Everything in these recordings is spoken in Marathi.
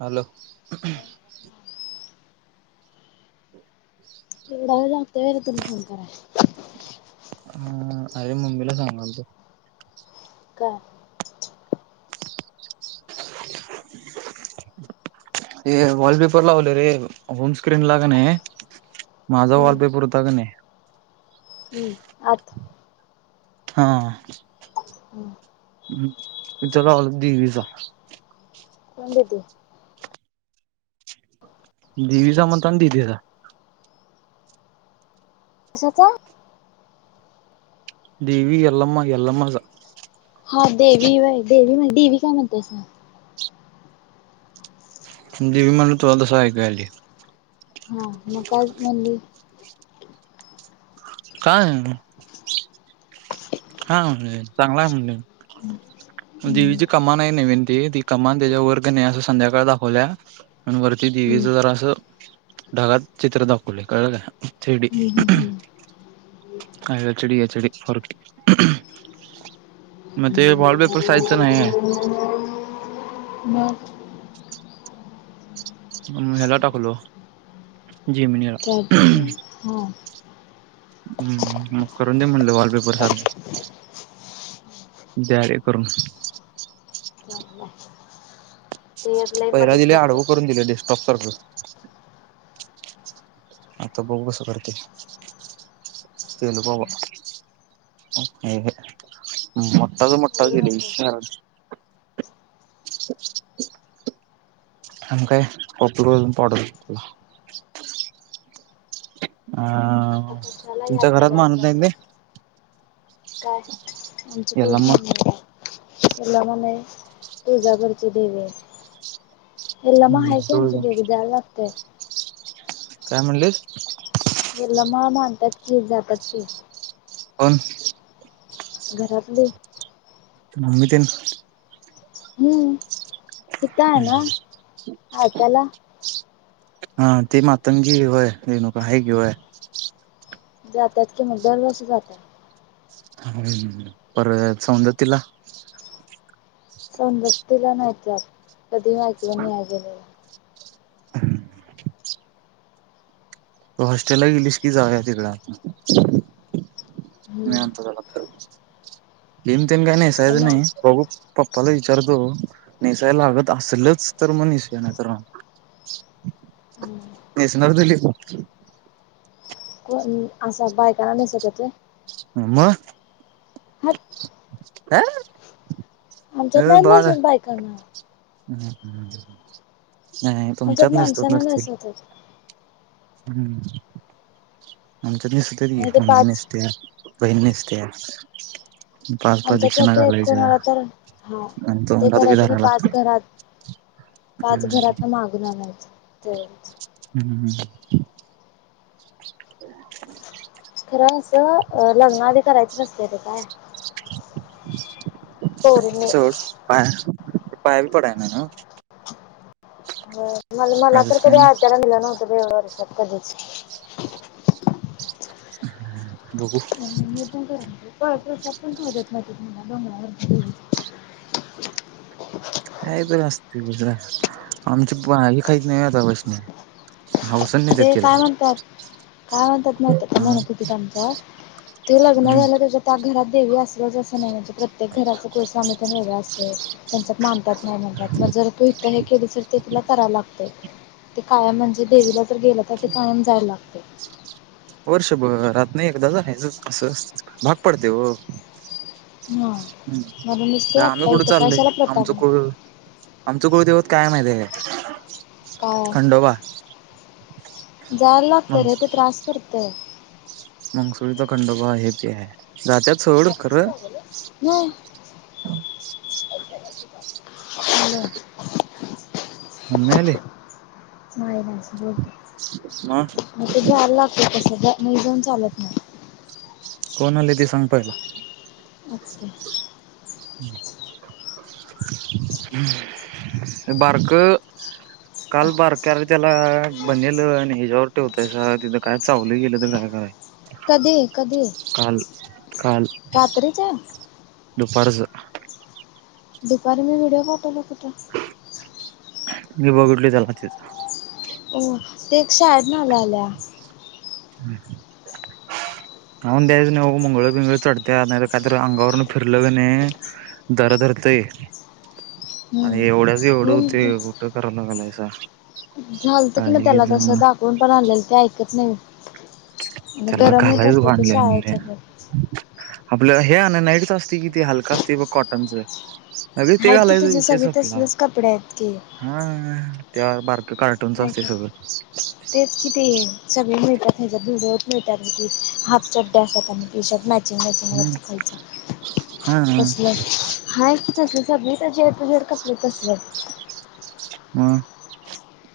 हॅलो [inaudible] [inaudible] एवढा वेळ लागतोय होय रे तुला फोन कराय हं अरे मम्मीला सांगालतो काय? [inaudible] हे वॉलपेपर लावले रे होम स्क्रीन लाकनई माझा हम्म वॉलपेपर होता कानई हम्म आत हां हं. हुंम इथ लावल्यात देवीचा. कोण, देतय? दीवीचा म्हणता न, दी तिजा. कशाचा? देवी एल्लमा- एल्लमाजा. हा, देवी होय. देवी म्हण. दिवी काय, म्हणतासा? देवि मनल. तोला तसं, ऐकाय आली. हां. म काज म्हणली? काय? अ हं. हा म्हणले. चांगलाय म्हणले. हम्म, दिवीची कमानय नवीन ती. ती कमान त्याच्या वर का नाही असं, संध्याकाळ दाखवल्या. अन् वरती दिवीच हम्म, जरा असं ढगात चित्र दाखवले. कळलं का? Three D. हम्म, हम्म, हम्म. ह एच डी - एच डी [unintelligible] म ते वाल् पेपर साईजचं नाहीये. [inaudible] मग? म हेला टाकलो. जेमीनला. हो. हम्. मग करून दे म्हणल, वॉलपेपर सारखा. जा रे करून. हा, हा. पहिला दिले. आडवं करून दिले. डेस्टॉप सारखं. आता बघू, कसं करते. केलं बाबा. अ ह. मोठाच मोठा एवढी दिले. नको ह. [inaudible] अजून, काय? [unintelligible] आता अ कशाला तुमच्या यातनं घरात बॅग मानत नाही ते. चाललीस काय? आमची ते याला कुलस्वामिनी हाय. तुला मने. तुळजापूरची देवीय. त्यांनला माहितेय, आमच्या मग देवी जायला लागतय. काय म्हणलीस? यल्लमा, मानतात की. जातात की. कोण? घरातली. मम्मी तेन. हम्म. तीथं हाय ना, आ त्याला. हा, ती मातंगी होय? रेणुका, हाय की व्हय. जातात कि म. दरवर्षी जातात. हं. परत सौंदतीला. सौंदतीला नाहीत जात. कधी ऐकलं नाही, आई गेल्यालं. तू हॉस्टेलला गेलीस की, जाऊया तिकड. नाही आता हम्म झाला फिरून. लिम - तीम काही नाही. असं सहज ना नाही, बघू. पप्पाला विचारतो. नेसायला लागत असलच, तर म निसुया. नाही तर नाही. हम्म. नेसणार दिली. कोण? असं, बायकांना नेसवत्यात होय? म? हाट [inaudible] काय झालं? आमच्यात नाय [unintelligible] नसून बायकाना. हम्म हम्म, नाय आमच्यात तुमच्यात नयसतो. माणसांना नसतील. नेसवतात हम्म आमच्यात नीसतरी आणि ते मम्मी पाच नेसते. बिहिन नेस्ते. पाच आमच्यात प्रदी्क्षाणा फक्त एक घालायच्या. कोणाला तर हा आणि ते तोंडात बी करायचं आणि धरायला लागत. पाच घरात मागून आणायचं. तेवरच हम्म. [unintelligible] खरं असं लग्नाआधी करायचंच असत ते काय? पोरीनी. पाया पाया बी पडाय ना नो. होय म मला असंच तर काय कधी नाही आचारण दिलं नव्हतं बाई वर्षात कधीच. [inaudible] मी पण का परतसात पण खाउदेत नवती. डोगरा वरची देवी का बर असतुस गुजरा. आमची हे खाहीच नाही होय आता पसन. हाउस. ते देतिला. काय म्हणतात काय म्हणतात माहीत का? म्हणत होतीत आमचत ते लग्न झालं त्याच्या त्या घरात देवी असलच असं नाही. म्हणजे प्रत्येक घराच कुळस्वामी तेण वेगळे असतय. त्यांच्यात मानतात नाही माणतात. मग जर तू हे केली तर ते तुला करा लागतय. ते कायम म्हणजे देवीला जर गेलं तर ते कायम जाय लागतंय. वर्षभरातन एकदा झायच असं भाग पडतेय हो. हा हम्म म्हणूनच आता ते आम्ही आत्ता कुठं इथं चाललोय. कशाला प्रताप आमचं कुळ आमचं कुळ दैवत काय माहितेय का? काय खंडोबा. हम्म. करतय. मंगसुरीचा खंडोबा हे ते. जात्यात सोड खरं नाही [unintelligible] मम्मी आली? नाही नाही बोल तू. मग ते जायला लागत कस मी जाऊन चालत नाही. कोण आले ते सांग पाहिला? असते बारक काल बारक्या रे त्याला बनेलव आणि ह्याच्या्यावर ठेवतायसा. तिथं काय चावलं गेलं तर काय करायच? कधी कधी. काल काल. रात्रीचे? दुपारचं. दुपारी मी व्हिडिओ पाठवलो होत तूला. [unintelligible] ते एक शाळेतन आल्या आल्या. हम्म हम्म. होऊन द्यायच नाही बाबा मुगळ पिंगळ चढत्या नाही तर काहीतरी अंगावरून फिरलं का नाही दर धरतय हम्म आणि एवढ्याच एवढं होऊन होतेय कुठं कराय लागालायसा. झालत कि मग त्याला तस दाखवून पण आणलेलं ते ऐकत नाही. त्याला गरम होत घालायच असत ते भांडले आणि रे. शाळेच्या आपलं हे आणण्या च असते की ते हलक असते बघ कॉटनच. अग ते आहेत की घालायचं तुझे विषय सगळे संपला. तसलेच कपडे आहेत की हा ते बारक कार्टूनच ऐक असते सगळं. सगळ मिळतात ह्याच्यात जुडीयोत मिळतात की हाफ चड्या असतात आणि टीशर्ट चिंगा चिंगा हम्म दुखायचा हा तसलं हा की तसलं [unintelligible] कपडे तसलं. म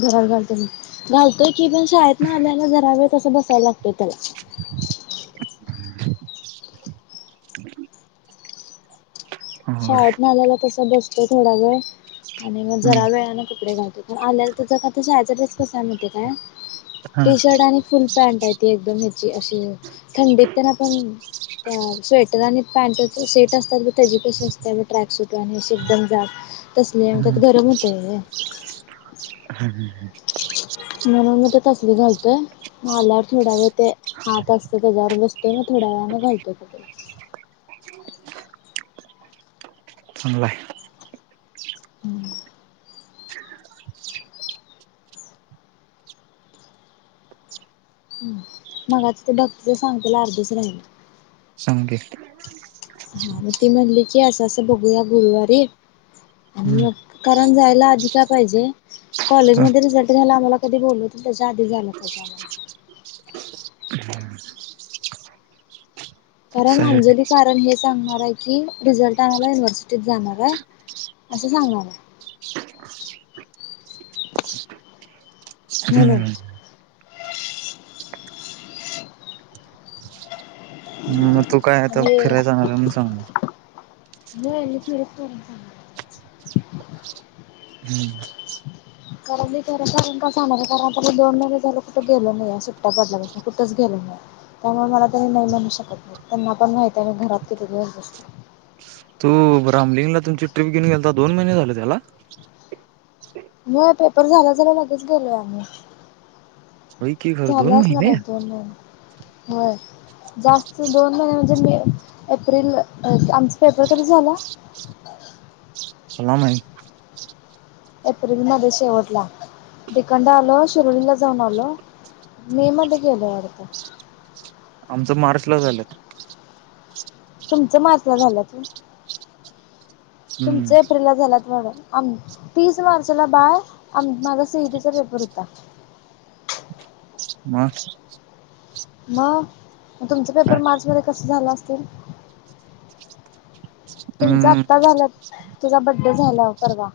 घरात घालतो मी घालतोय की पण शाळेत न आल्या आल्या जरा वेळ तसं बसायला लागतोय त्याला. [inaudible] अवघड आहे शाळेतनं आल्या आल्या तसं बसतोय थोड्यावेळ आणि मग हम्म जरा वेळान कपडे घालतोय. आल्या आल्या त्याचां काय ते शाळेचा ड्रेस कसा आहे माहिती काय हा टीशर्ट आणि फुल पॅन्ट आहे ती एकदम ह्याची अशी थंडीत तर आपण त्या स्वेटर आणि पॅन्टचे सेट असतात बघ त्याची पैशे अस त्यावर ट्रॅक सुट आणि अशे एकदम जाड तसले आणत्यात हम्म गरम होतंय वय. [inaudible] म्हणून मंग ते तसले घालतोय मंग आल्यावर थोडा वेळ ते हात अस त्याच्यावर बसतोय मग थड्या वेळाने घालतोय कपडे. चांगलय. हम्म [inaudible] मगाशी ते डॉक्टरच सांगतेला अर्धच राहिल. सांग की हा मग ती म्हणली की असं असं बघूया गुरुवारी हम्म आणि कारण जायला आधी काय पाहिजे हा, कॉलेजमध्ये रिझल्ट घ्याला आम्हाला कधी बोलवते त्याच्या आधी जायला पाहिजे आम्हाला [inaudible] [inaudible] कारण सही. अंजली कारण हे सांगणार आहे. की रिझल्ट आणाला युनिव्हर्सिटीत जाणार आहे, असं सांगणार आहे. म्हणून हम्म मग तू काय आता आणि फिरायला जाणार आहे. म्हणून सांगणार. होय मी फिरायचं कारण सांगणार. हम्म कारण मी खरं सांगून का जाणार आहे, कारण आता मी दोन महिने झाले कुठे गेली नाहीय सुट्ट्या पडल्यापासून कुठेच गेले नाहीय. त्यामुळे मला ते नाही म्हणू शकत नाही, त्यांना पण माहिती आहे मी घरात किती दिवस बसले तू राामलिंगला तुमची ट्रीप घेऊन गेलता दोन महिने झाले त्याला? हो पेपर झाल्या झाल्या लगेच गेलोय आम्ही. होय की खरं झाले दोन असणार महिने एक दोन महिने, होय. जास्त दोन महिने म्हणजे मे, एप्रिल आमच पेपर कधी झाल? [inaudible] सलाम आहे एप्रिल मध्ये शेवटला दुकान राहील शिर्डीला जाऊन आलो मे मध्ये गेलो अर्थ आमचं मार्चला झाल्यात तुमचं मार्च ला झालं तू तुमच हम्म एप्रिलला झालात वाड तीस मार्चला बाय आ माझा सीईटीचा पेपर होता मग म म तुमचा पेपर मार्च मध्ये कस झाल असतील तुमच हम्म आत्ता झालं तुझा बड्डे झाला परवा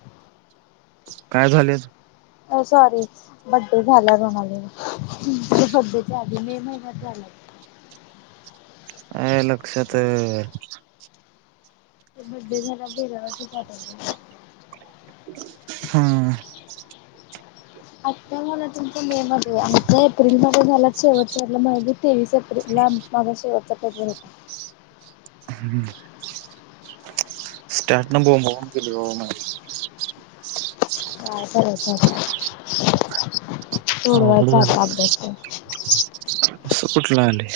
काय झाले अ सॉरी बड्डे झाला रुणालला बड्डे झाली मे महिन्यात झाला अ लक्षात आहे ते बड्डे झाला तेरा वर्षाचं झालं हा आत्ता मला तुमच मे ध्ये आता एप्रिल मध्ये झाला शेवटच्याला म्ह तेवीस एप्रिलला माझा शेवटचा पेपर होता ह स्टारटनं बोंबाबोंब केलीव काय करायचं आता अवघड सोडवायचा झालं आता अभ्यास तर असं कुठलं आले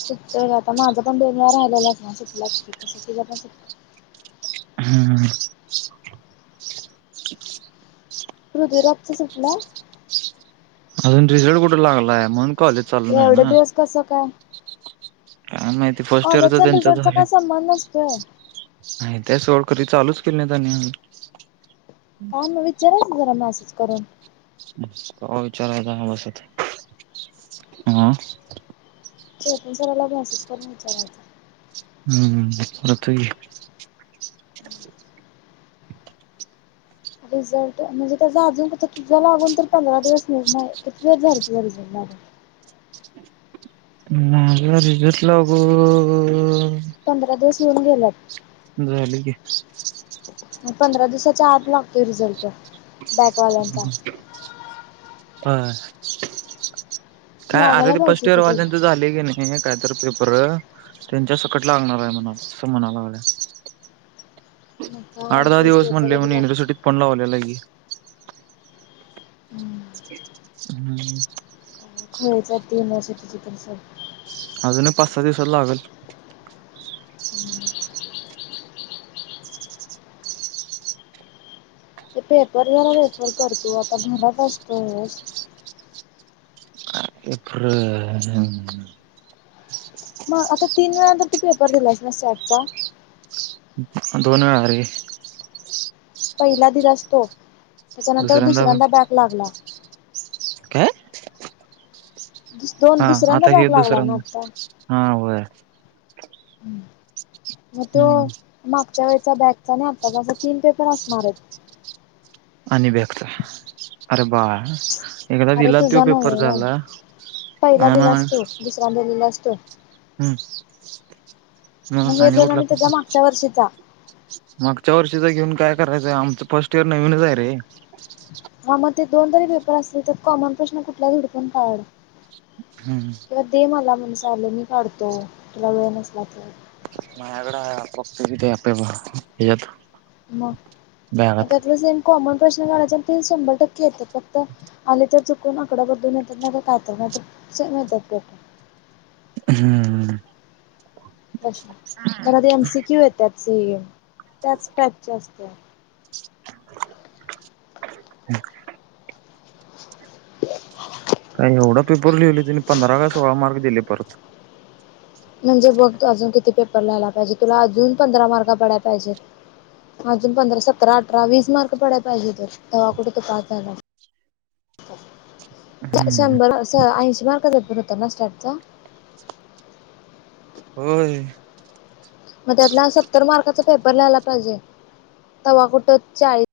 सुटतय आता माझं पण बेंगळा राहिलेलाच ना सुटलाच त तस तिला पण सुटत हम् हृदयराजचा सुटला [unintelligible] अजून रिझल्ट कुठे लागलाय मग एवढा दिवस कसं काय काय माहिती फर्स्ट इयरच कॉलेजचा आणि त्यांच रिझल्टचा झालं काय संबंध नसतोय नाही त्या सवळ कधी चालूच केले नाही त्यांनीही काम विचारायच जरा मसेज करून का विचारयता बसत हा चेतन सरला मेसेज करून विचारायचं हम्म परत रिझल्ट म्हणजे त्याचा अजून क तुझा लागून तर पंधरा दिवस मि नाही किती दिवस झाले तुझ रिझ ह माझ रिझल्ट लागून ह पंधरा दिवस होऊन गेल्यात झाली की पंधरा दिवसाच्या आत लागतोय रिझल्ट बॅकवाल्यांचा ह काय अरे लागायला ते फर्स्ट पाहिजे इअर होत त्याच वाल्याच झाले की नाही हे काय तर पेपर त्यांच्या सकटला लागणार आहे म्हणा असं म्हणायला लागलं मग काय आठ माहित दहा फर्स्ट दिवस इयरचा म्हणले म्ह कधी लागतो युिव्हर्सिटीत फोन लावलेला की हम्म खळचाात तेन असत ते अजून एक पाच सहा दिवसात लागल. ते पेपर जरा रेफर कर तू. आता घरात असतोयस. खरं [unintelligible] मग आता तीन वेळा तर तू पेपर दिलास ना स्टॅट चा. दोन वेळा रे. पहिला दिलास तो. त्याच्यानंतर दुसऱ्यांदा बॅग लागला.. काय? दुस दोन हा दुसऱ्यांदा आता हे बॅक लागला ना दुसऱ्यांदा. आता हा होय. मग तो हम्म मागच्या वेळचा बॅगचा. आणि आत्ताचा असा तीन पेपर असणार. आणि बॅक चा. अरे बाळ. एकदा अरे दिला तो तुझा नव्ह पेपर व्हय झाला. पहिला आणि दिलास तू दुसऱ्यांदा दिलेलास असतो. हम्म. म मग हे आणि दोन कुठला त्याच्या मागच्या वर्षीचा [unintelligible] मागच्या वर्षीच घेऊन काय करायचंय? आमचं फर्स्ट इयर नवीनच आहे रे. हा मग ते दोन तरी पेपर असतील तर कॉमन प्रश्न कुठल्यात हुडकून काढ. हम्. किंवा दे मला म्हणस आलं मी काढतो. तुला वेळ नसला तर. मायगडाक्ते येत आहे आपेत मग, मग त्यातलं सेम कॉमन प्रश्न काढायचं आणि ते शंभर टक्के येते फक्त, आले तर चुकून आकड बदलून येत्यात नाहीतर कायतर कायतर सेम येत्यात प्रश्न. हम्. [unintelligible] परत एम सी क्यू येत्यात ते. त्याच टाईपचे असत्यात. [inaudible] काय एवढा पेपर लिहिलय टेन पंधरा काय सोळा मार्क दिलय परत. म्हणजे बघ तू अजून किती पेपर लाहायला पाहिजे. तुला अजून पंधरा मार्क पडायला पाहिजे. अजून पंधरा सतरा अठरा वीस मार्क पडाय पाहिजे तर. तवा कुठे तू पास झालास. [inaudible] हम्म शंभर ऐंशी मार्काचा पेपर होता ना स्टॅटचा? होय. मग त्यातला सत्तर मार्काचा पेपर लिहायला पाहिजे. तवा कुठ चाळीस.